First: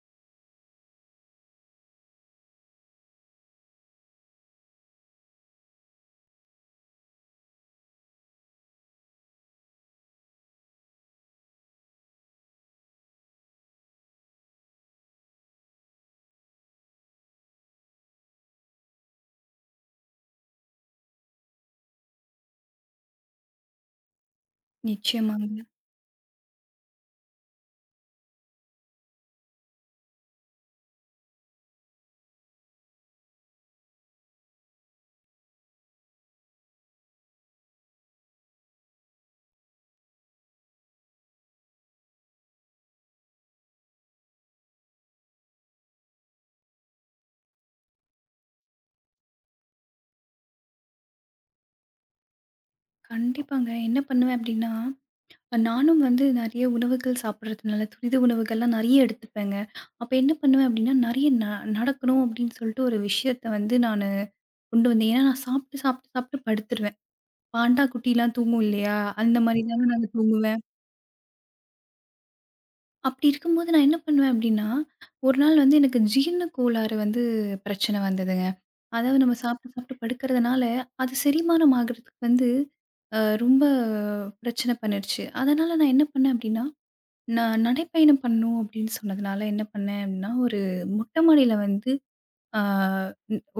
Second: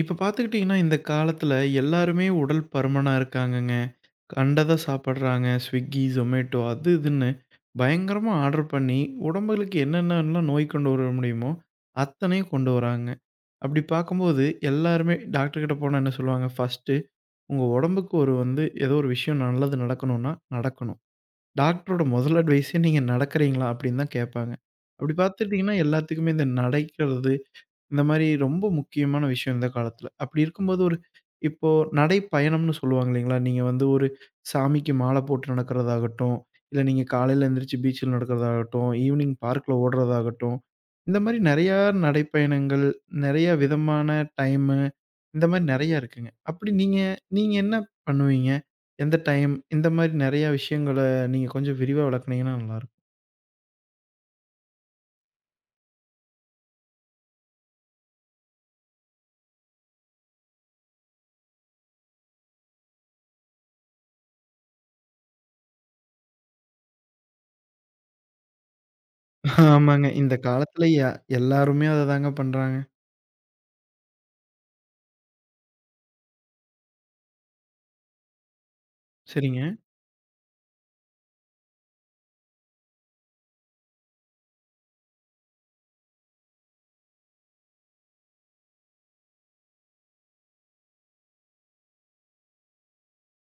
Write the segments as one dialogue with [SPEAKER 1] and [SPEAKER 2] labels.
[SPEAKER 1] இப்ப பார்த்துக்கிட்டீங்கன்னா, இந்த காலத்துல எல்லாருமே உடல் பருமனா இருக்காங்கங்க. கண்டத சாப்பிடுறாங்க. Swiggy, Zomato அது இதுன்னு பயங்கரமா ஆர்டர் பண்ணி, உடம்புகளுக்கு என்னென்னலாம் நோய் கொண்டு வர முடியுமோ, அத்தனையும் கொண்டு வராங்க. அப்படி பார்க்கும்போது எல்லாருமே டாக்டர் கிட்ட போனா என்ன சொல்லுவாங்க, "ஃபர்ஸ்ட்டு உங்க உடம்புக்கு ஒரு வந்து ஏதோ ஒரு விஷயம் நல்லது நடக்கணும்னா, நடக்கணும். டாக்டரோட முதல் அட்வைஸே நீங்க நடக்கிறீங்களா?" அப்படின்னு தான் கேட்பாங்க. அப்படி
[SPEAKER 2] நிச்சயமாங்க.
[SPEAKER 1] பார்த்துட்டீங்கன்னா, எல்லாத்துக்குமே இந்த நடக்கிறது, இந்த மாரி ரொம்ப முக்கியமான விஷயம் இந்த காலத்துல. அப்படி இருக்கும்போது ஒரு இப்போ நடை பயணம்னு சொல்லுவாங்க இல்லைங்களா? நீங்க வந்து ஒரு சாமிக்கு மாலை போட்டு நடக்கிறதாகட்டும், இல்ல நீங்க காலையில எந்திரிச்சு பீச்சில நடக்கிறதாகட்டும், ஈவினிங் பார்க்ல ஓடுறதாகட்டும், இந்த மாரி நெறையா நடைப்பயணங்கள், நெறைய விதமான டைமு, இந்த மாரி நெறையா இருக்குங்க. அப்படி நீங்க நீங்க என்ன பண்ணுவீங்க? எந்த டைம்? இந்த மாரி நெறையா விஷயங்கள நீங்க கொஞ்சம் விரிவா விளக்குனீங்கன்னா நல்லாருக்கும்.
[SPEAKER 2] கண்டிப்பாங்க. என்ன பண்ணுவேன் அப்டின்னா, நானும் வந்து நெறைய உணவுகள் சாப்பிடுறதுனால, துரித உணவுகள்லாம் நெறைய எடுத்துப்பேங்க. அப்ப என்ன பண்ணுவேன் அப்டின்னா, நெறைய நடக்கணும் அப்டின்னு சொல்லிட்டு ஒரு விஷயத்த வந்து நானு கொண்டு வந்தேன். ஏன்னா நான் சாப்ட்டு, சாப்ட்டு, சாப்ட்டு படுத்துருவேன். பாண்டா குட்டிலாம் தூங்கும் இல்லையா? அந்த மாரி தாங்க நாங்க
[SPEAKER 1] ஆமாங்க. இந்த
[SPEAKER 2] தூங்குவேன்.
[SPEAKER 1] காலத்துல எல்லாருமே அததாங்க பண்றாங்க.
[SPEAKER 2] அப்டி இருக்கும்போது நான் என்ன பண்ணுவேன் அப்டின்னா, ஒரு நாள் வந்து எனக்கு ஜீரண கோளாறு வந்து பிரச்சனை வந்ததுங்க. அதாவது நம்ம
[SPEAKER 1] சரிங்க,
[SPEAKER 2] சாப்பிட்டு சாப்பிட்டு படுக்கிறதுனால, அது செரிமானம் ஆகுறதுக்கு வந்து ரொம்ப பிரச்சனை பண்ணிருச்சு. அதனால நான் என்ன பண்ணேன் அப்டின்னா, நான் நடைப்பயணம் பண்ணணும் அப்டின்னு சொன்னதுனால என்ன பண்ணேன் அப்டின்னா, ஒரு மொட்டை மாடியில வந்து அ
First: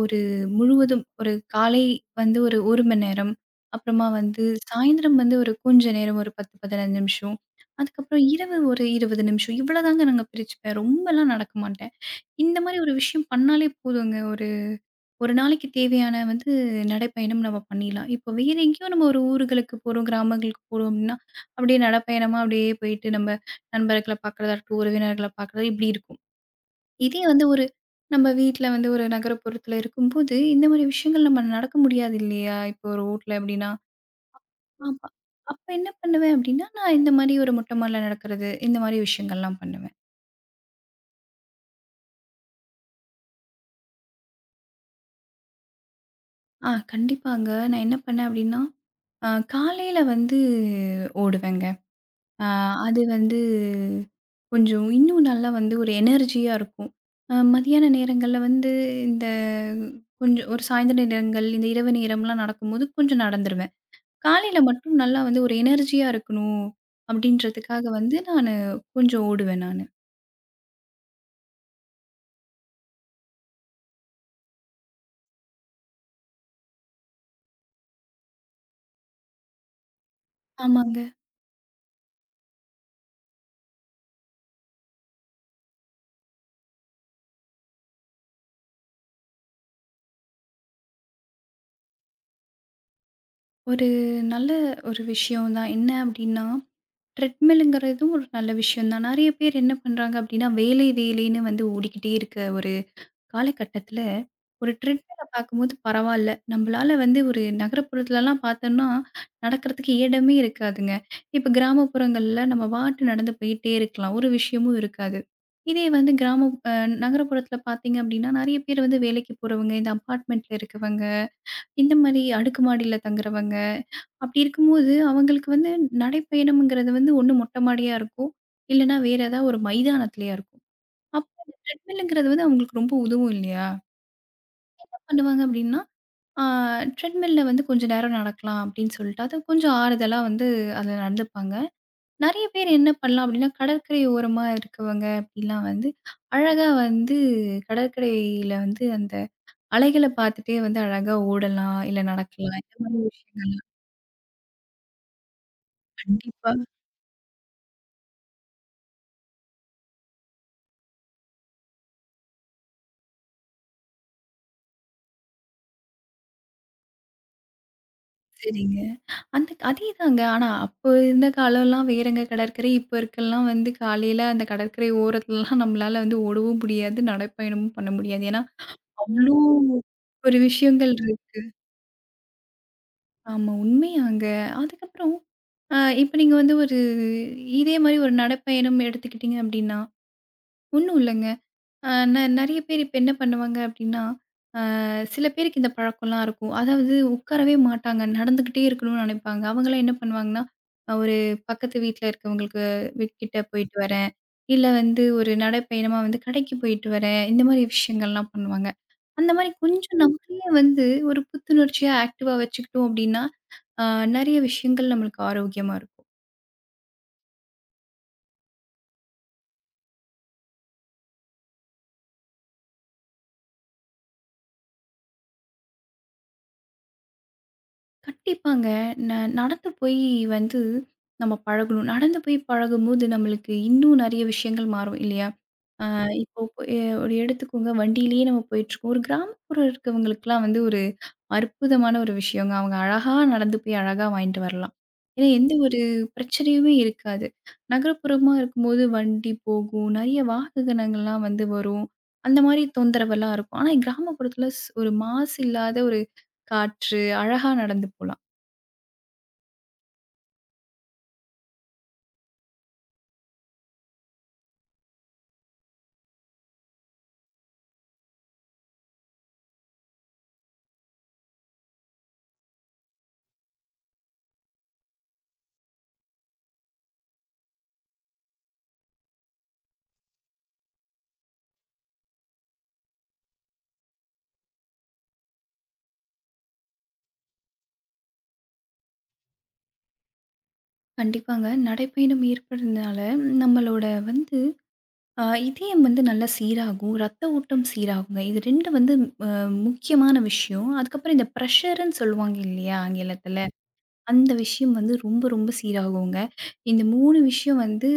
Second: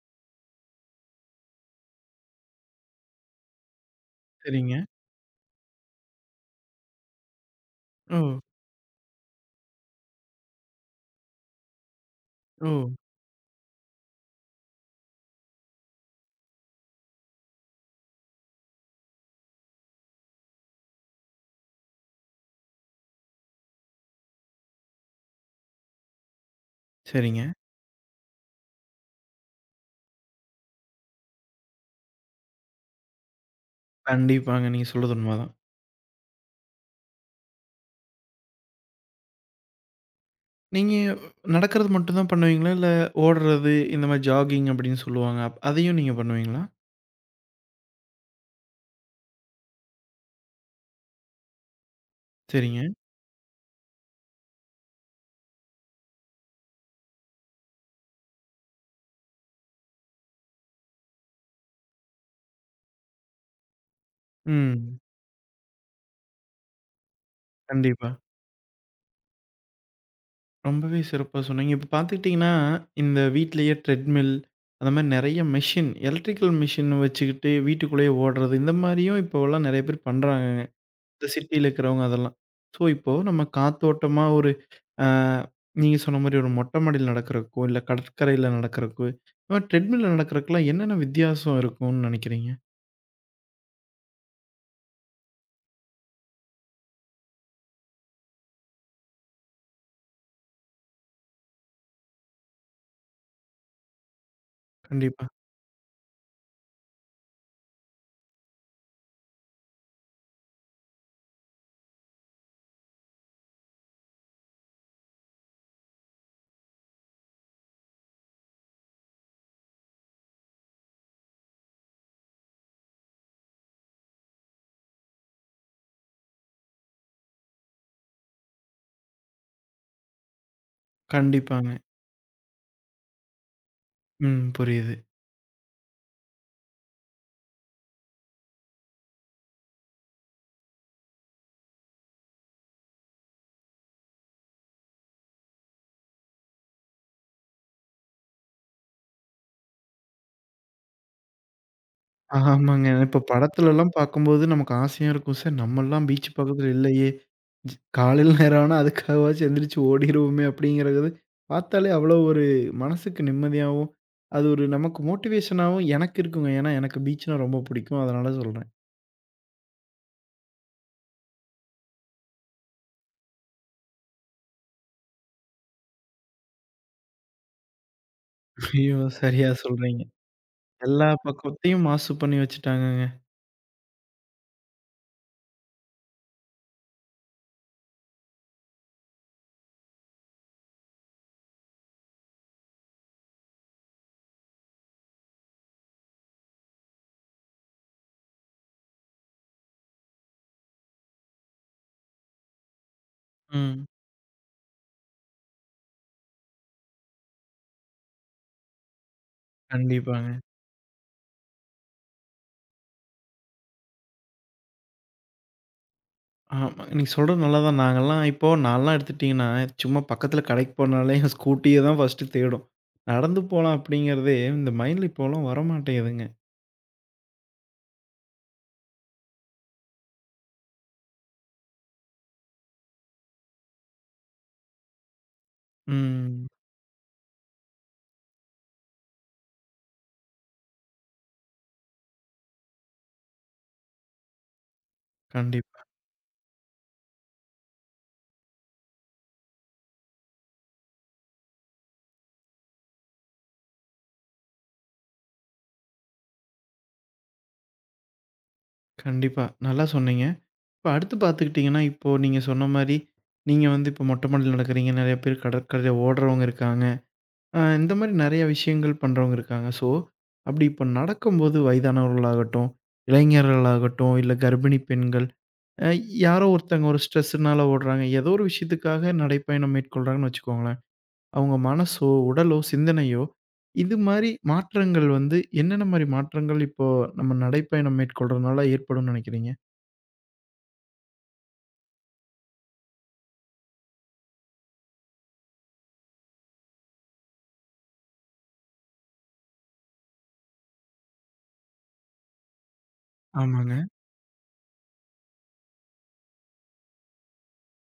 [SPEAKER 2] ஒரு முழுவதும் ஒரு காலை வந்து ஒரு 1 மணி நேரம், அப்புறமா வந்து
[SPEAKER 1] சரிங்க.
[SPEAKER 2] சாயந்திரம் வந்து ஒரு கொஞ்ச நேரம் ஒரு 10, 15 நிமிஷம்.
[SPEAKER 1] ஓ!
[SPEAKER 2] அதுக்கப்புறம் இரவு ஒரு 20 நிமிஷம் இவ்வளோதாங்க நாங்க பிரிச்சுப்பேன். ரொம்பலாம் நடக்க மாட்டேன். இந்த
[SPEAKER 1] ஓ!
[SPEAKER 2] மாரி ஒரு விஷயம் பண்ணாலே போதுங்க. ஒரு நாளைக்கு தேவையான வந்து நடைப்பயணம் நம்ம பண்ணிடலாம். இப்போ வேற எங்கேயோ நம்ம ஒரு ஊர்களுக்கு போறோம், கிராமங்களுக்கு போறோம் அப்படின்னா, அப்படியே நடைப்பயணமா அப்படியே போயிட்டு நம்ம நண்பர்கள பார்க்குறதா இருக்கட்டும், உறவினர்கள பார்க்குறது இப்படி இருக்கும். இதே வந்து
[SPEAKER 1] சரிங்க.
[SPEAKER 2] ஒரு நம்ம வீட்ல வந்து ஒரு நகரப்புறத்துல இருக்கும்போது, இந்த மாரி விஷயங்கள் நம்ம நடக்க முடியாது இல்லையா? இப்போ ஒரு ஊட்ல அப்படின்னா,
[SPEAKER 1] கண்டிப்பாங்க. நீங்க
[SPEAKER 2] ஆமா.
[SPEAKER 1] சொல்றது உண்மதான்.
[SPEAKER 2] அப்ப என்ன பண்ணுவேன் அப்படின்னா, நான் இந்த மாரி ஒரு மொட்டை மாடில நடக்கிறது, இந்த மாரி விஷயங்கள்லாம் பண்ணுவேன்.
[SPEAKER 1] நீங்க நடக்கிறது மட்டும் தான் பண்ணுவீங்களா? இல்ல ஓடுறது, இந்த மாரி ஜாகிங் அப்படின்னு சொல்லுவாங்க. அதையும் நீங்க பண்ணுவீங்களா?
[SPEAKER 2] ஆ கண்டிப்பாங்க. நான் என்ன பண்ணேன் அப்படின்னா, அ காலையில வந்து ஓடுவேங்க. ஆ
[SPEAKER 1] சரிங்க.
[SPEAKER 2] அது வந்து கொஞ்சம் இன்னும் நல்லா வந்து ஒரு எனர்ஜியா இருக்கும். மதியான நேரங்கள்ல வந்து இந்த கொஞ்சம் ஒரு சாயந்தர நேரங்கள், இந்த இரவு நேரம்லாம் நடக்கும்போது கொஞ்சம் நடந்துருவேன். காலையில மட்டும்
[SPEAKER 1] ம்.
[SPEAKER 2] நல்லா வந்து ஒரு எனர்ஜியா இருக்கணும் அப்படின்றதுக்காக
[SPEAKER 1] கண்டிப்பா.
[SPEAKER 2] வந்து நானு கொஞ்சம் ஓடுவேன் நானு.
[SPEAKER 1] ரொம்பவே சிறப்பா சொன்னீங்க. இப்ப பார்த்துக்கிட்டீங்கன்னா, இந்த வீட்லயே ட்ரெட்மில், அந்த மாரி நெறைய மெஷின், எலக்ட்ரிக்கல் மெஷின் வச்சுக்கிட்டு வீட்டுக்குள்ளேயே ஓடுறது, இந்த மாரியும் இப்போலாம் நெறைய பேர் பண்றாங்க.
[SPEAKER 2] ஆமாங்க.
[SPEAKER 1] இந்த சிட்டில இருக்கிறவங்க அதெல்லாம். ஸோ, இப்போ நம்ம காத்தோட்டமா ஒரு அ நீங்க சொன்ன மாரி ஒரு மொட்டை மாடியில நடக்கிறதுக்கோ, இல்ல கடற்கரையில நடக்கிறதுக்கோ, இந்த மாரி ட்ரெட்மில்ல நடக்கிறதுக்குலாம் என்னென்ன வித்தியாசம் இருக்கும்னு நினைக்கிறீங்க?
[SPEAKER 2] ஒரு நல்ல ஒரு விஷயம் தான். என்ன அப்படின்னா, ட்ரெட்மில்லுங்கிறதும் ஒரு நல்ல விஷயம் தான். நெறைய பேர் என்ன பண்றாங்க அப்படின்னா, வேலை வேலைன்னு வந்து ஓடிக்கிட்டே இருக்க ஒரு காலகட்டத்தில ஒரு ட்ரெட்மில
[SPEAKER 1] கண்டிப்பா.
[SPEAKER 2] பார்க்கும்போது பரவால்ல. நம்பளால வந்து ஒரு நகரப்புறத்துலலாம் பார்த்தோம்னா, நடக்கிறதுக்கு இடமே இருக்காதுங்க. இப்ப கிராமப்புறங்கள்ல நம்ம பாட்டு நடந்து போயிட்டே இருக்கலாம். ஒரு விஷயமும் இருக்காது. இதே வந்து கிராமம் நகரப்புறத்தில பார்த்தீங்க அப்டின்னா, நெறைய பேர் வந்து வேலைக்கு போறவங்க, இந்த அபார்ட்மெண்ட்ல இருக்கவங்க, இந்த மாரி அடுக்குமாடியில தங்குறவங்க, அப்டி இருக்கும்போது அவங்களுக்கு வந்து நடைப்பயணம்ங்கிறது வந்து ஒண்ணு மொட்ட மாடியா இருக்கும். இல்லன்னா வேற ஏதாவது ஒரு மைதானத்திலயா இருக்கும். அப்போ இந்த
[SPEAKER 1] கண்டிப்பாங்க.
[SPEAKER 2] ட்ரெட்மில்லுங்கிறது வந்து அவங்களுக்கு ரொம்ப உதவும் இல்லையா?
[SPEAKER 1] ம். புரியுது.
[SPEAKER 2] பண்ணுவாங்க அப்படின்னா, ஆ ட்ரெட்மில்ல வந்து கொஞ்ச நேரம் நடக்கலாம் அப்படின்னு சொல்லிட்டு, அது கொஞ்சம் ஆறுதலா வந்து அதில நடந்துப்பாங்க. நெறைய பேர் என்ன பண்ணலாம் அப்படின்னா, கடற்கரை ஓரமா இருக்கவங்க அப்படிலாம் வந்து, அழகா வந்து கடற்கரையில வந்து அந்த அலைகள பார்த்துட்டே வந்து அழகா ஓடலாம், இல்ல நடக்கலாம். இந்த
[SPEAKER 1] ஆமாங்க.
[SPEAKER 2] மாதிரி
[SPEAKER 1] இப்ப
[SPEAKER 2] விஷயங்கள்லாம்
[SPEAKER 1] படத்துலலாம் பார்க்கும்போது நமக்கு ஆசையா இருக்கும். சார் நம்மலாம் பீச்
[SPEAKER 2] கண்டிப்பா.
[SPEAKER 1] பக்கத்துல இல்லையே! காலையில நேரம் ஆனா அதுக்காகவாச்சும் எந்திரிச்சு ஓடிருவோமே! அப்படிங்கிறது பார்த்தாலே அவ்வளோ ஒரு மனசுக்கு நிம்மதியாவும், அது ஒரு நமக்கு மோட்டிவேஷனாவும் எனக்கு இருக்குங்க. ஏன்னா எனக்கு பீச்னா ரொம்ப பிடிக்கும். அதனால சொல்றேன்.
[SPEAKER 2] சரிங்க. அந்த அதேதாங்க. ஆனா அப்போ இருந்த காலம்லாம் வேறங்க கடற்கரை. இப்போ இருக்கல்லாம் வந்து காலையில அந்த கடற்கரை ஓரத்துலலாம் நம்மளால வந்து ஓடவும் முடியாது, நடைப்பயணமும் பண்ண முடியாது. ஏன்னா,
[SPEAKER 1] ஐயோ!
[SPEAKER 2] அவ்ளோ
[SPEAKER 1] சரியா சொல்றீங்க.
[SPEAKER 2] ஒரு விஷயங்கள்
[SPEAKER 1] எல்லா
[SPEAKER 2] இருக்கு.
[SPEAKER 1] பக்கத்தையும் மாசு பண்ணி வச்சுட்டாங்கங்க.
[SPEAKER 2] ஆமா, உண்மையாங்க. அதுக்கப்புறம் இப்ப நீங்க வந்து ஒரு இதே மாரி ஒரு நடைப்பயணம் எடுத்துக்கிட்டீங்க அப்படின்னா, ஒண்ணும் இல்லங்க. அ ந நெறைய பேர் இப்ப என்ன பண்ணுவாங்க அப்படின்னா, சில பேருக்கு இந்த பழக்கம்லாம் இருக்கும். அதாவது உட்காரவே மாட்டாங்க. நடந்துகிட்டே இருக்கணும்னு நெனைப்பாங்க. அவங்கலாம் என்ன பண்ணுவாங்கன்னா, ஒரு பக்கத்து வீட்ல இருக்கவங்களுக்கு வீட்கிட்ட போயிட்டு
[SPEAKER 1] ம்.
[SPEAKER 2] வரேன். இல்ல வந்து ஒரு நடைப்பயணமா வந்து கடைக்கு போயிட்டு வரேன். இந்த மாரி விஷயங்கள்லாம் பண்ணுவாங்க. அந்த மாரி கொஞ்சம்
[SPEAKER 1] கண்டிப்பாங்க.
[SPEAKER 2] நம்மளயே வந்து ஒரு புத்துணர்ச்சியா ஆக்டிவா வச்சுக்கிட்டோம் அப்படின்னா, ஆ, நெறைய விஷயங்கள் நம்மளுக்கு ஆரோக்கியமா இருக்கும்.
[SPEAKER 1] ஆமா. நீங்க சொல்றது நல்லாதான். நாங்கலாம் இப்போ நான்லாம் எடுத்துட்டீங்கன்னா, சும்மா பக்கத்தில கடைக்கு போனாலே ஸ்கூட்டிய தான் ஃபர்ஸ்ட்டு தேடும். நடந்து போலாம் அப்படிங்கிறதே இந்த மைண்ட்ல இப்போலாம் வரமாட்டேங்குதுங்க.
[SPEAKER 2] கண்டிப்பாங்க. ந நடந்து போய் வந்து நம்ம பழகணும். நடந்து போய் பழகும்போது நம்மளுக்கு இன்னும் நெறைய விஷயங்கள் மாறும் இல்லையா? இப்போ
[SPEAKER 1] ம்.
[SPEAKER 2] இப்போ ஒரு எடுத்துக்கோங்க, வண்டியிலேயே நம்ம போயிட்டுருக்கோம். ஒரு கிராமப்புறம் இருக்கவங்களுக்குலாம் வந்து ஒரு அற்புதமான ஒரு விஷயங்க. அவங்க அழகா நடந்து போய் அழகா வாங்கிட்டு வரலாம். ஏன்னா, எந்த
[SPEAKER 1] கண்டிப்பா,
[SPEAKER 2] ஒரு பிரச்சனையுமே இருக்காது. நகரப்புறமா இருக்கும்போது வண்டி போகும், நெறைய வாகனங்கள்லாம் வந்து வரும். அந்த மாரி தொந்தரவெல்லாம் இருக்கும். ஆனா, கிராமப்புறத்தில ஒரு மாசு இல்லாத ஒரு காற்று, அழகா நடந்து போலாம்.
[SPEAKER 1] கண்டிப்பா. நல்லா சொன்னீங்க. இப்ப அடுத்து பார்த்துக்கிட்டீங்கன்னா, இப்போ நீங்க சொன்ன மாரி, நீங்க வந்து இப்போ மொட்டை மாடியில நடக்கிறீங்க. நெறைய பேர் கடற்கரையில ஓடுறவங்க இருக்காங்க. இந்த மாரி நெறைய விஷயங்கள் பண்றவங்க இருக்காங்க. ஸோ, அப்படி இப்ப நடக்கும்போது வயதானவர்களாகட்டும், இளைஞர்களாகட்டும், இல்ல கர்ப்பிணி பெண்கள் அ யாரோ ஒருத்தங்க ஒரு ஸ்ட்ரெஸ்ஸுனால ஓடுறாங்க. ஏதோ ஒரு விஷயத்துக்காக நடைப்பயணம் மேற்கொள்றாங்கன்னு வச்சுக்கோங்களேன். அவங்க மனசோ, உடலோ, சிந்தனையோ இது மாரி மாற்றங்கள் வந்து என்னென்ன மாரி மாற்றங்கள் இப்போ நம்ம நடைப்பயணம் மேற்கொள்றதுனால ஏற்படும்னு நெனைக்கிறீங்க?
[SPEAKER 2] கண்டிப்பாங்க. நடைப்பயணம் ஏற்படுறதுனால நம்மளோட வந்து ஆ இதயம் வந்து நல்லா சீராகும். ரத்த ஓட்டம் சீராகுங்க. இது 2 வந்து அ முக்கியமான விஷயம். அதுக்கப்புறம் இந்த பிரஷர்ன்னு சொல்லுவாங்க இல்லையா? ஆங்கிலத்தில.
[SPEAKER 1] ஆமாங்க.
[SPEAKER 2] அந்த விஷயம் வந்து ரொம்ப, ரொம்ப சீராகுங்க. இந்த 3 விஷயம் வந்து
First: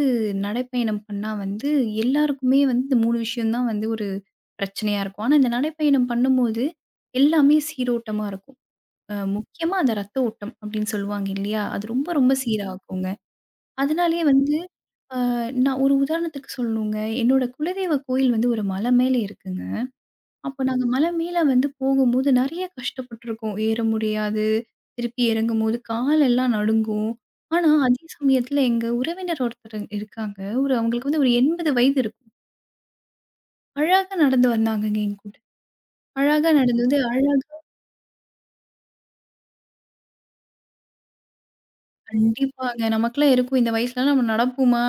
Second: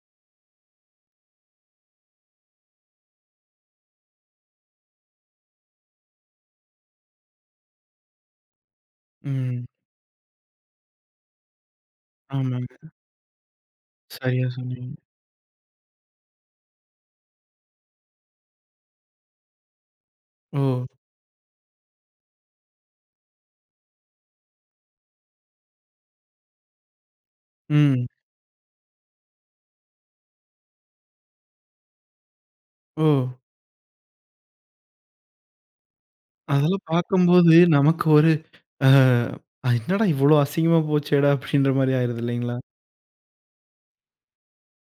[SPEAKER 2] நடைப்பயணம் பண்ணா வந்து எல்லாருக்குமே வந்து இந்த 3 விஷயம் தான் வந்து ஒரு பிரச்சனையா இருக்கும். ஆனா இந்த நடைப்பயணம் பண்ணும்போது எல்லாமே சீரோட்டமா இருக்கும்.
[SPEAKER 1] ம்.
[SPEAKER 2] முக்கியமா அந்த ரத்த ஓட்டம் அப்படின்னு சொல்லுவாங்க இல்லையா? அது ரொம்ப, ரொம்ப
[SPEAKER 1] ஆமாங்க.
[SPEAKER 2] சீராகுங்க. அதனாலேயே
[SPEAKER 1] சரியா
[SPEAKER 2] வந்து
[SPEAKER 1] சொன்னீங்க.
[SPEAKER 2] நான் ஒரு உதாரணத்துக்கு சொல்லணுங்க. என்னோட குலதெய்வ கோயில் வந்து ஒரு மலை மேல இருக்குங்க.
[SPEAKER 1] ஓ!
[SPEAKER 2] அப்போ நாங்க மலை மேல வந்து போகும்போது நெறைய கஷ்டப்பட்டுருக்கோம். ஏற முடியாது. திருப்பி இறங்கும்போது காலெல்லாம் நடுங்கும். ஆனா, அதே
[SPEAKER 1] ம்.
[SPEAKER 2] சமயத்துல எங்க உறவினர் ஒருத்தர் இருக்காங்க. ஒரு அவங்களுக்கு வந்து ஒரு 80 வயது இருக்கும்.
[SPEAKER 1] ஓ!
[SPEAKER 2] அழகா நடந்து வந்தாங்கங்க என் கூட. அழகா நடந்து
[SPEAKER 1] அதெல்லாம்
[SPEAKER 2] வந்து அழகா
[SPEAKER 1] பார்க்கும்போது நமக்கு ஒரு அ "என்னடா இவ்ளோ அசிங்கமா போச்சேடா!" அப்படின்ற மாரி ஆயிருது இல்லைங்களா?
[SPEAKER 2] கண்டிப்பாங்க. நமக்கெல்லாம் இருக்கும் இந்த வயசுலலாம் நம்ம நடப்போமா?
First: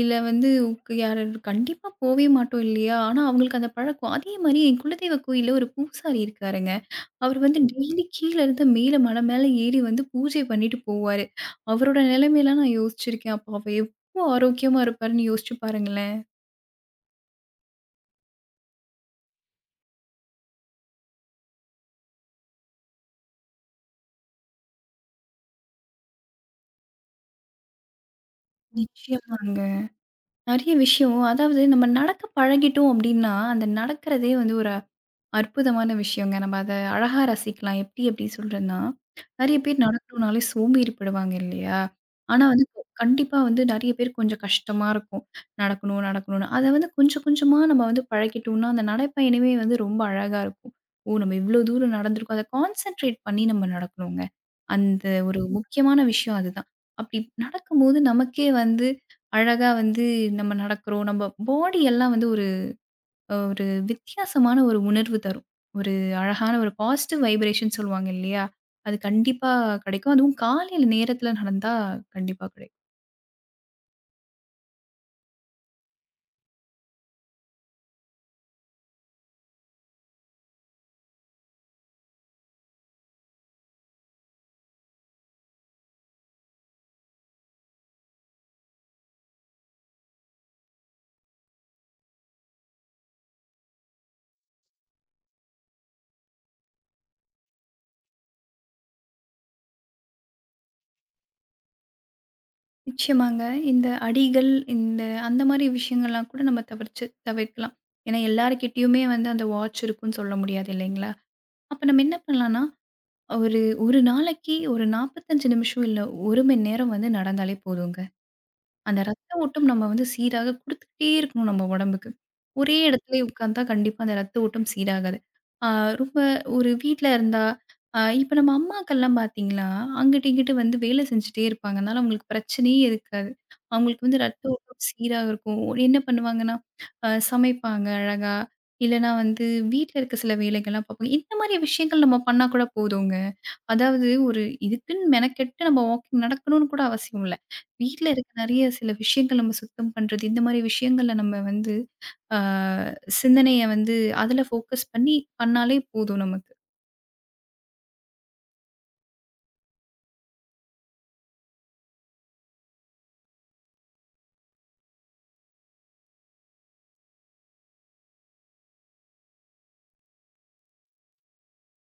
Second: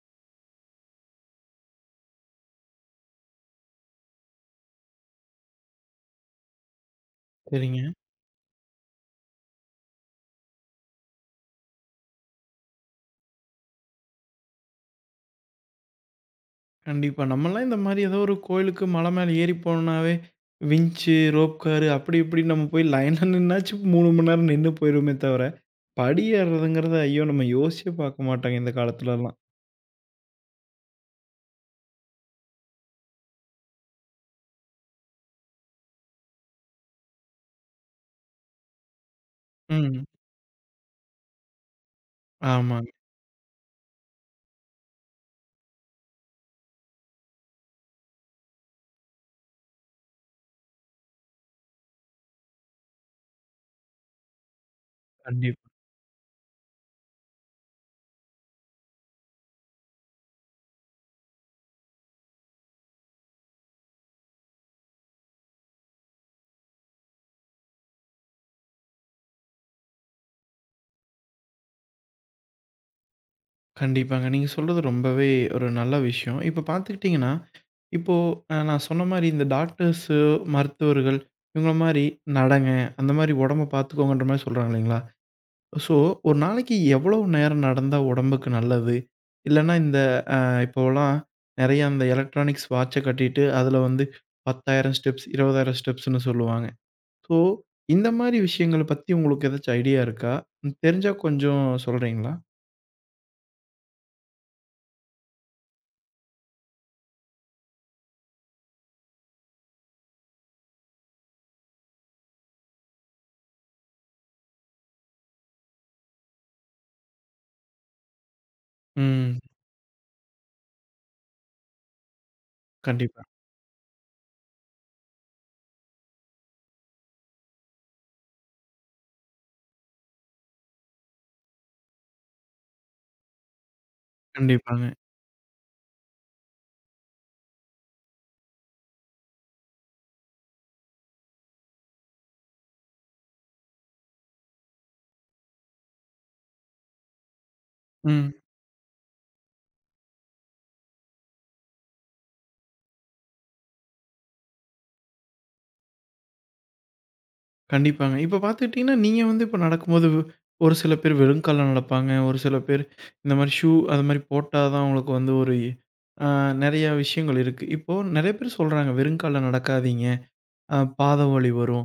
[SPEAKER 2] இல்ல வந்து யார் கண்டிப்பா போவே மாட்டோம் இல்லையா? ஆனா, அவங்களுக்கு அந்த பழக்கம். அதே மாரி என் குலதெய்வ கோயில்ல ஒரு பூசாரி இருக்காருங்க. அவரு வந்து
[SPEAKER 1] சரிங்க.
[SPEAKER 2] டெய்லி கீழ இருந்து மேல மலை மேல ஏறி வந்து பூஜை பண்ணிட்டு போவாரு. அவரோட நிலைமையெல்லாம் நான் யோசிச்சிருக்கேன். அப்போ அவ எவ்ளோ ஆரோக்கியமா இருப்பாருன்னு யோசிச்சு பாருங்களேன்.
[SPEAKER 1] கண்டிப்பா. நம்மலாம் இந்த மாரி ஏதோ ஒரு கோயிலுக்கு மலை மேல ஏறி போனோம்னாவே, விஞ்ச்சு, ரோப் காரு அப்படி இப்படின்னு நம்ம போய் லைன்ல நின்னாச்சும் 3 மணி நேரம் நின்னு போயிருவோமே தவிர, படி ஏறுறதுங்கிறத ஐயோ! நம்ம யோசிச்சே பார்க்க மாட்டாங்க இந்த காலத்துலலாம்.
[SPEAKER 2] நிச்சயமாங்க. நெறைய விஷயம். அதாவது நம்ம நடக்க பழகிட்டோம் அப்டின்னா, அந்த நடக்கிறதே வந்து ஒரு அற்புதமான விஷயங்க. நம்ம அத அழகா ரசிக்கலாம். எப்படி அப்படி சொல்றேன்னா, நெறைய பேர்
[SPEAKER 1] ம்.
[SPEAKER 2] நடக்கணும்னாலே சோம்பேறிப்படுவாங்க இல்லையா? ஆனா வந்து
[SPEAKER 1] ஆமாங்க.
[SPEAKER 2] கண்டிப்பா வந்து நெறைய பேர் கொஞ்சம் கஷ்டமா இருக்கும். நடக்கணும், நடக்கணும்னு. அத வந்து கொஞ்சம் கொஞ்சமா நம்ம வந்து பழக்கிட்டோம்னா, அந்த நடைப்பயணமே வந்து ரொம்ப அழகா இருக்கும். ஓ! நம்ம இவ்ளோ தூரம் நடந்திருக்கோம். அத கான்சன்ட்ரேட் பண்ணி நம்ம நடக்கணுங்க. அந்த ஒரு
[SPEAKER 1] கண்டிப்பா.
[SPEAKER 2] முக்கியமான விஷயம் அதுதான். அப்படி நடக்கும்போது நமக்கே வந்து அழகா வந்து நம்ம நடக்கிறோம். நம்ம பாடி எல்லாம் வந்து ஒரு ஒரு வித்தியாசமான ஒரு உணர்வு தரும். ஒரு அழகான ஒரு பாசிட்டிவ் வைப்ரேஷன் சொல்லுவாங்க இல்லையா? அது கண்டிப்பா கிடைக்கும். அதுவும் காலையில நேரத்தில நடந்தா கண்டிப்பா கிடைக்கும்.
[SPEAKER 1] கண்டிப்பாங்க. நீங்க சொல்றது ரொம்பவே ஒரு நல்ல விஷயம். இப்ப பார்த்துக்கிட்டீங்கன்னா, இப்போ நான் சொன்ன மாரி இந்த டாக்டர்ஸு, மருத்துவர்கள் இவங்கள மாரி நடங்க, அந்த மாரி உடம்ப பார்த்துக்கோங்கன்ற மாரி சொல்றாங்க இல்லைங்களா? ஸோ, ஒரு நாளைக்கு எவ்வளவு நேரம் நடந்தா உடம்புக்கு நல்லது? இல்லன்னா இந்த இப்போலாம் நெறைய அந்த எலக்ட்ரானிக்ஸ் வாட்ச கட்டிட்டு, அதில வந்து 10,000 ஸ்டெப்ஸ், 20,000 ஸ்டெப்ஸ்ன்னு சொல்லுவாங்க. ஸோ, இந்த மாரி விஷயங்கள பத்தி உங்களுக்கு ஏதாச்சும் ஐடியா இருக்கா? ம் தெரிஞ்சா கொஞ்சம் சொல்றீங்களா?
[SPEAKER 2] நிச்சயமாங்க. இந்த அடிகள், இந்த அந்த மாரி விஷயங்கள்லாம் கூட நம்ம தவிர்ச்சு தவிர்க்கலாம். ஏன்னா எல்லார்கிட்டயுமே வந்து அந்த வாட்ச் இருக்குன்னு சொல்ல முடியாது இல்லைங்களா? அப்ப நம்ம என்ன பண்ணலாம்னா, ஒரு ஒரு நாளைக்கு ஒரு 45 நிமிஷம் இல்ல 1 மணி நேரம் வந்து நடந்தாலே போதுங்க. அந்த ரத்த
[SPEAKER 1] ம்.
[SPEAKER 2] ஓட்டம் நம்ம வந்து சீராக குடுத்துக்கிட்டே இருக்கணும் நம்ம உடம்புக்கு. ஒரே
[SPEAKER 1] கண்டிப்பா,
[SPEAKER 2] இடத்துலயே உட்கார்ந்தா கண்டிப்பா அந்த ரத்த ஓட்டம் சீராகாது. ஆ ரொம்ப ஒரு வீட்ல இருந்தா இப்ப நம்ம அம்மாக்கள்லாம் பார்த்தீங்கன்னா, அங்கிட்டு, இங்கிட்டு வந்து வேலை செஞ்சுட்டே இருப்பாங்க. அதனால அவங்களுக்கு பிரச்சனையே இருக்காது. அவங்களுக்கு வந்து ரத்த ஓட்டம்
[SPEAKER 1] கண்டிப்பாங்க.
[SPEAKER 2] சீராக இருக்கும். ஒரு- என்ன பண்ணுவாங்கன்னா, சமைப்பாங்க அழகா. இல்லன்னா வந்து வீட்ல இருக்க சில வேலைகள்லாம் பார்ப்பாங்க. இந்த மாரி விஷயங்கள் நம்ம பண்ணா கூட போதுங்க. அதாவது ஒரு இதுக்குன்னு மெனக்கெட்டு நம்ம வாக்கிங் நடக்கணும்னு கூட அவசியம் இல்ல. வீட்ல
[SPEAKER 1] ம்.
[SPEAKER 2] இருக்க நெறைய சில விஷயங்கள் நம்ம சுத்தம் பண்றது, இந்த மாரி விஷயங்கள்ல நம்ம வந்து ஆ சிந்தனைய வந்து அதுல ஃபோக்கஸ் பண்ணி பண்ணாலே போதும் நமக்கு.
[SPEAKER 1] கண்டிப்பாங்க. இப்ப பார்த்துக்கிட்டீங்கன்னா, நீங்க வந்து இப்ப நடக்கும்போது ஒரு சில பேர் வெறும் கால்ல நடப்பாங்க. ஒரு சில பேர் இந்த மாரி ஷூ அது மாரி போட்டா தான் உங்களுக்கு வந்து ஒரு அ நெறைய விஷயங்கள் இருக்கு. இப்போ நெறைய பேர் சொல்றாங்க, "வெறும் கால்ல நடக்காதீங்க. பாத வலி வரும்.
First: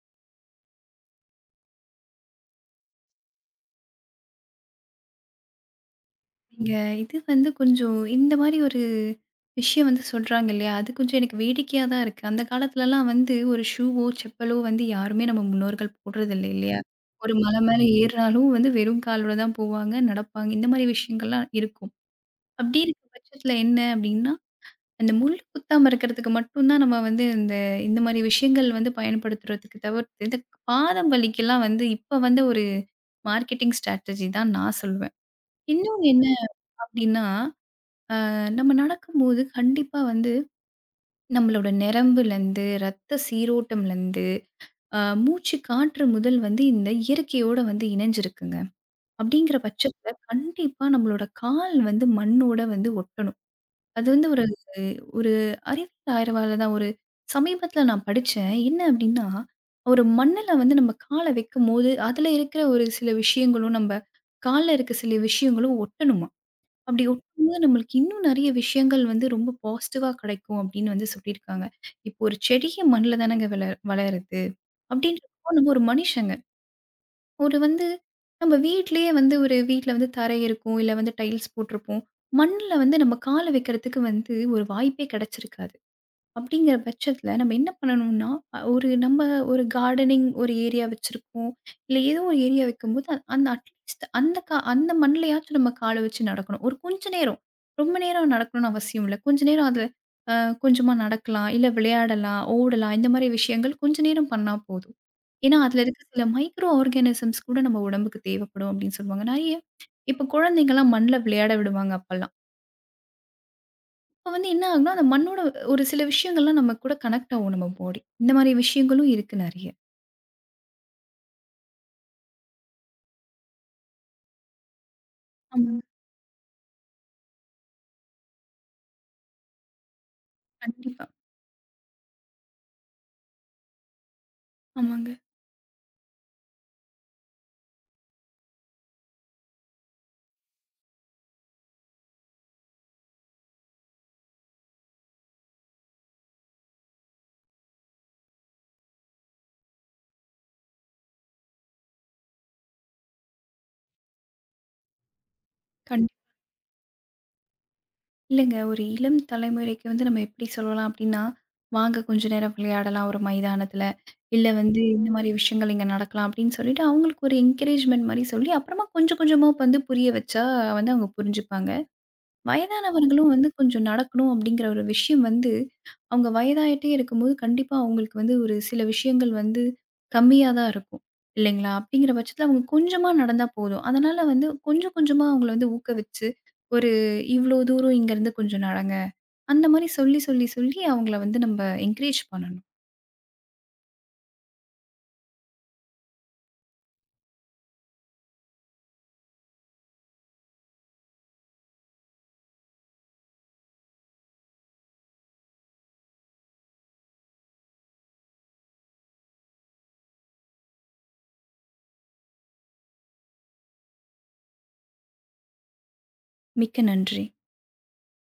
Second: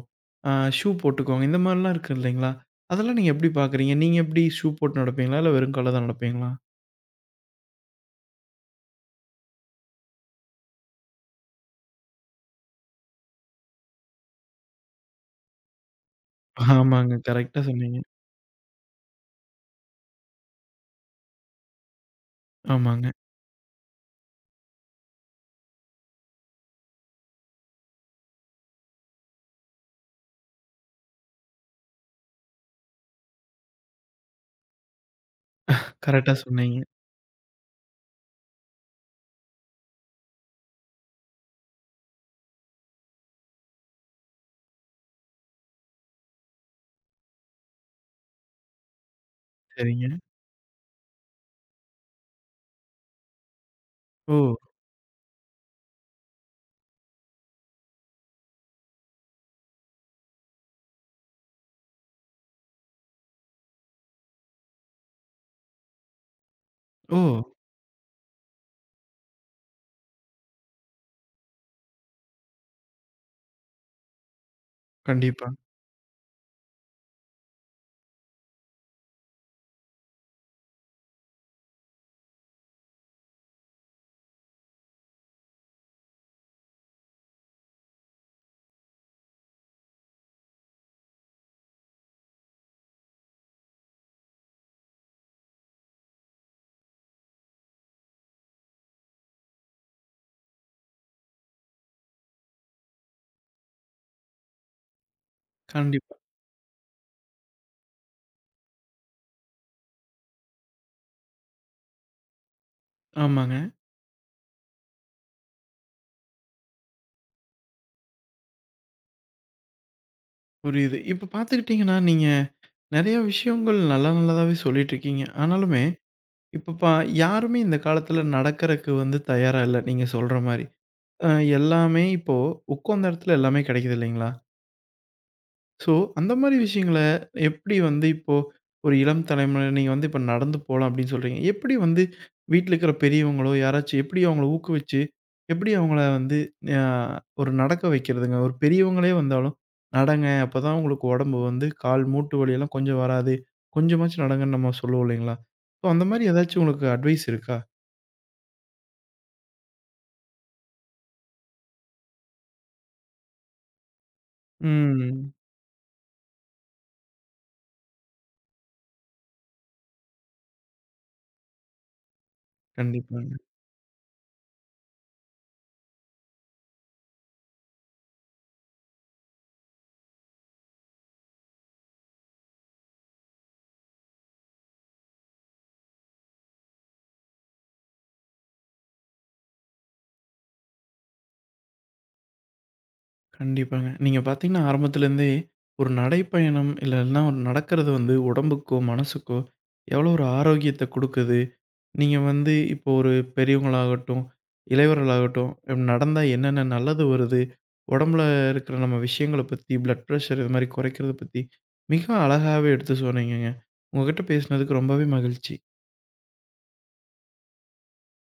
[SPEAKER 1] அ ஷூ போட்டுக்கோங்க." இந்த மாரிலாம் இருக்கு இல்லைங்களா? அதெல்லாம் நீங்க எப்படி பார்க்குறீங்க? நீங்க எப்படி ஷூ போட்டு நடப்பீங்களா? இல்ல வெறும் கால்ல தான் நடப்பீங்களா?
[SPEAKER 2] நீங்க இது வந்து கொஞ்சம் இந்த மாரி ஒரு விஷயம் வந்து சொல்றாங்க இல்லையா? அது கொஞ்சம் எனக்கு வேடிக்கையா தான் இருக்கு. அந்த காலத்துலலாம் வந்து ஒரு ஷூவோ, செப்பலோ வந்து யாருமே நம்ம முன்னோர்கள் போடுறதில்ல இல்லையா?
[SPEAKER 1] ஆமாங்க.
[SPEAKER 2] ஒரு மலை
[SPEAKER 1] கரெக்ட்டா
[SPEAKER 2] மேல
[SPEAKER 1] சொன்னீங்க.
[SPEAKER 2] ஏறுனாலும் வந்து வெறும் காலோட தான் போவாங்க, நடப்பாங்க. இந்த மாரி விஷயங்கள்லாம் இருக்கும். அப்படி இருக்க
[SPEAKER 1] ஆமாங்க.
[SPEAKER 2] பட்சத்துல என்ன அப்படின்னா, அந்த முள்ளு குத்தாம இருக்கிறதுக்கு மட்டும் தான் நம்ம வந்து இந்த இந்த மாரி விஷயங்கள் வந்து பயன்படுத்துறதுக்கு தவிர்த்து, இந்த பாதம் வலிக்கெல்லாம் வந்து இப்ப வந்து ஒரு மார்க்கெட்டிங் ஸ்ட்ராட்டஜி தான் நான் சொல்வேன். இன்னொன்னு என்ன
[SPEAKER 1] கரெக்ட்டா சொன்னீங்க.
[SPEAKER 2] அப்படின்னா, நம்ம நடக்கும்போது கண்டிப்பா வந்து நம்மளோட நரம்புலருந்து, ரத்த சீரோட்டம்லருந்து, அ மூச்சு காற்று முதல் வந்து இந்த இயற்கையோட வந்து இணைஞ்சிருக்குங்க. அப்படிங்கிற
[SPEAKER 1] சரிங்க.
[SPEAKER 2] பட்சத்துல கண்டிப்பா நம்மளோட கால் வந்து மண்ணோட வந்து ஒட்டணும். அது வந்து
[SPEAKER 1] ஓ!
[SPEAKER 2] ஒரு ஒரு அறிவியல் ஆய்வாளர் தான். ஒரு சமீபத்தில நான் படிச்சேன். என்ன அப்டின்னா, ஒரு மண்ணுல வந்து நம்ம கால வைக்கும்போது, அதுல இருக்கிற ஒரு சில விஷயங்களும், நம்ம கால்ல இருக்க சில விஷயங்களும் ஒட்டணுமாம். அப்படி
[SPEAKER 1] ஓ!
[SPEAKER 2] ஒட்டும்போது நம்மளுக்கு இன்னும் நெறைய விஷயங்கள் வந்து ரொம்ப பாசிட்டிவா கிடைக்கும் அப்படின்னு வந்து சொல்லியிருக்காங்க. இப்போ ஒரு செடியே மண்ணுல தானங்க வளருது.
[SPEAKER 1] கண்டிப்பா,
[SPEAKER 2] அப்படின்றப்போ நம்ம ஒரு மனுஷங்க, ஒரு வந்து நம்ம வீட்லயே வந்து ஒரு வீட்ல வந்து தரை இருக்கும். இல்ல வந்து டைல்ஸ் போட்டிருப்போம். மண்ணுல வந்து நம்ம கால வைக்கிறதுக்கு வந்து ஒரு வாய்ப்பே கிடைச்சிருக்காது. அப்படிங்கிற பட்சத்துல நம்ம என்ன பண்ணணும்னா, ஒரு நம்ம ஒரு கார்டனிங் ஒரு ஏரியா வச்சிருக்கோம். இல்ல ஏதோ ஒரு ஏரியா வைக்கும்போது, அந்த அட்லீஸ்ட் அந்த மண்ணுலயாச்சும் நம்ம கால வச்சு நடக்கணும். ஒரு கொஞ்ச நேரம், ரொம்ப நேரம் நடக்கணும்னு அவசியம் இல்ல. கொஞ்ச நேரம் அதுல அ கொஞ்சமா நடக்கலாம், இல்ல விளையாடலாம், ஓடலாம். இந்த மாரி விஷயங்கள் கொஞ்ச நேரம் பண்ணா போதும். ஏன்னா, அதுல இருக்க
[SPEAKER 1] கண்டிப்பா.
[SPEAKER 2] சில மைக்ரோ ஆர்கானிசம்ஸ் கூட நம்ம உடம்புக்கு தேவைப்படும் அப்படின்னு சொல்லுவாங்க. நெறைய இப்ப குழந்தைங்கலாம் மண்ல விளையாட விடுவாங்க அப்பலாம்.
[SPEAKER 1] ஆமாங்க.
[SPEAKER 2] அப்ப வந்து என்ன ஆகும்னா, அந்த மண்ணோட ஒரு சில விஷயங்கள்லாம் நம்ம கூட கனெக்ட் ஆகும் நம்ம பாடி. இந்த மாரி விஷயங்களும் இருக்கு நெறைய.
[SPEAKER 1] புரியுது. இப்ப பார்த்துக்கிட்டீங்கன்னா, நீங்க நெறைய விஷயங்கள் நல்லா நல்லதாவே சொல்லிட்டுருக்கீங்க. ஆனாலுமே,
[SPEAKER 2] ஆமாங்க.
[SPEAKER 1] இப்ப பா யாருமே இந்த காலத்துல நடக்கறக்கு வந்து தயாரா இல்ல, நீங்க சொல்ற மாரி.
[SPEAKER 2] கண்டிப்பா.
[SPEAKER 1] அ எல்லாமே இப்போ உட்காந்த இடத்துல எல்லாமே கெடைக்குது இல்லைங்களா?
[SPEAKER 2] ஆமாங்க.
[SPEAKER 1] ஸோ, அந்த மாரி விஷயங்கள எப்படி வந்து இப்போ ஒரு இளம் தலைமுறை நீங்க வந்து இப்ப நடந்து போலாம் அப்படின்னு சொல்றீங்க. எப்படி வந்து வீட்ல இருக்கிற பெரியவங்களோ யாராச்சும் எப்படி அவங்கள ஊக்குவிச்சு, எப்படி அவங்கள வந்து அ ஒரு நடக்க வைக்கிறதுங்க? ஒரு பெரியவங்களே வந்தாலும் நடங்க. அப்பதான் உங்களுக்கு உடம்பு வந்து கால் மூட்டு வலியெல்லாம் கொஞ்சம் வராது. கொஞ்சமாச்சும் நடங்கன்னு நம்ம சொல்லுவோம் இல்லைங்களா? ஸோ அந்த
[SPEAKER 2] கண்டிப்பா.
[SPEAKER 1] மாரி ஏதாச்சும் உங்களுக்கு அட்வைஸ் இருக்கா?
[SPEAKER 2] இல்லங்க. ஒரு இளம் தலைமுறைக்கு வந்து நம்ம எப்படி சொல்லலாம் அப்படின்னா, வாங்க கொஞ்ச நேரம் விளையாடலாம் ஒரு மைதானத்துல. இல்ல வந்து இந்த மாரி
[SPEAKER 1] ம்.
[SPEAKER 2] விஷயங்கள் இங்க நடக்கலாம் அப்படின்னு சொல்லிட்டு, அவங்களுக்கு ஒரு என்கரேஜ்மென்ட் மாரி சொல்லி, அப்புறமா கொஞ்சம் கொஞ்சமா வந்து புரிய வச்சா வந்து அவங்க புரிஞ்சுப்பாங்க.
[SPEAKER 1] கண்டிப்பா.
[SPEAKER 2] வயதானவர்களும் வந்து கொஞ்சம் நடக்கணும் அப்படிங்கிற ஒரு விஷயம் வந்து, அவங்க வயதாயிட்டே இருக்கும்போது கண்டிப்பா அவங்களுக்கு வந்து ஒரு சில விஷயங்கள் வந்து கம்மியா தான் இருக்கும். இல்லைங்களா? அப்படிங்கிற பட்சத்தில அவங்க கொஞ்சமா நடந்தா போதும். அதனால வந்து கொஞ்சம் கொஞ்சமா அவங்கள வந்து ஊக்குவிச்சு, ஒரு இவ்ளோ தூரம் இங்கேருந்து கொஞ்சம் நடங்க. அந்த மாரி சொல்லி, சொல்லி, சொல்லி அவங்கள வந்து நம்ம என்கரேஜ் பண்ணணும்.
[SPEAKER 1] கண்டிப்பாங்க. நீங்க பார்த்தீங்கன்னா, ஆரம்பத்துலேருந்தே ஒரு நடைப்பயணம் இல்லன்னா ஒரு நடக்கிறது வந்து உடம்புக்கோ, மனசுக்கோ எவ்வளோ ஒரு ஆரோக்கியத்த குடுக்குது. நீங்க வந்து இப்போ ஒரு பெரியவங்களாகட்டும், இளையவர்களாகட்டும் நடந்தா என்னென்ன நல்லது வருது, உடம்புல இருக்கிற நம்ம விஷயங்கள பத்தி, பிளட் பிரஷர் இது மாரி குறைக்கிறத பத்தி மிக அழகாவே எடுத்து சொன்னீங்கங்க. உங்ககிட்ட பேசினதுக்கு ரொம்பவே மகிழ்ச்சி.
[SPEAKER 2] மிக்க நன்றி.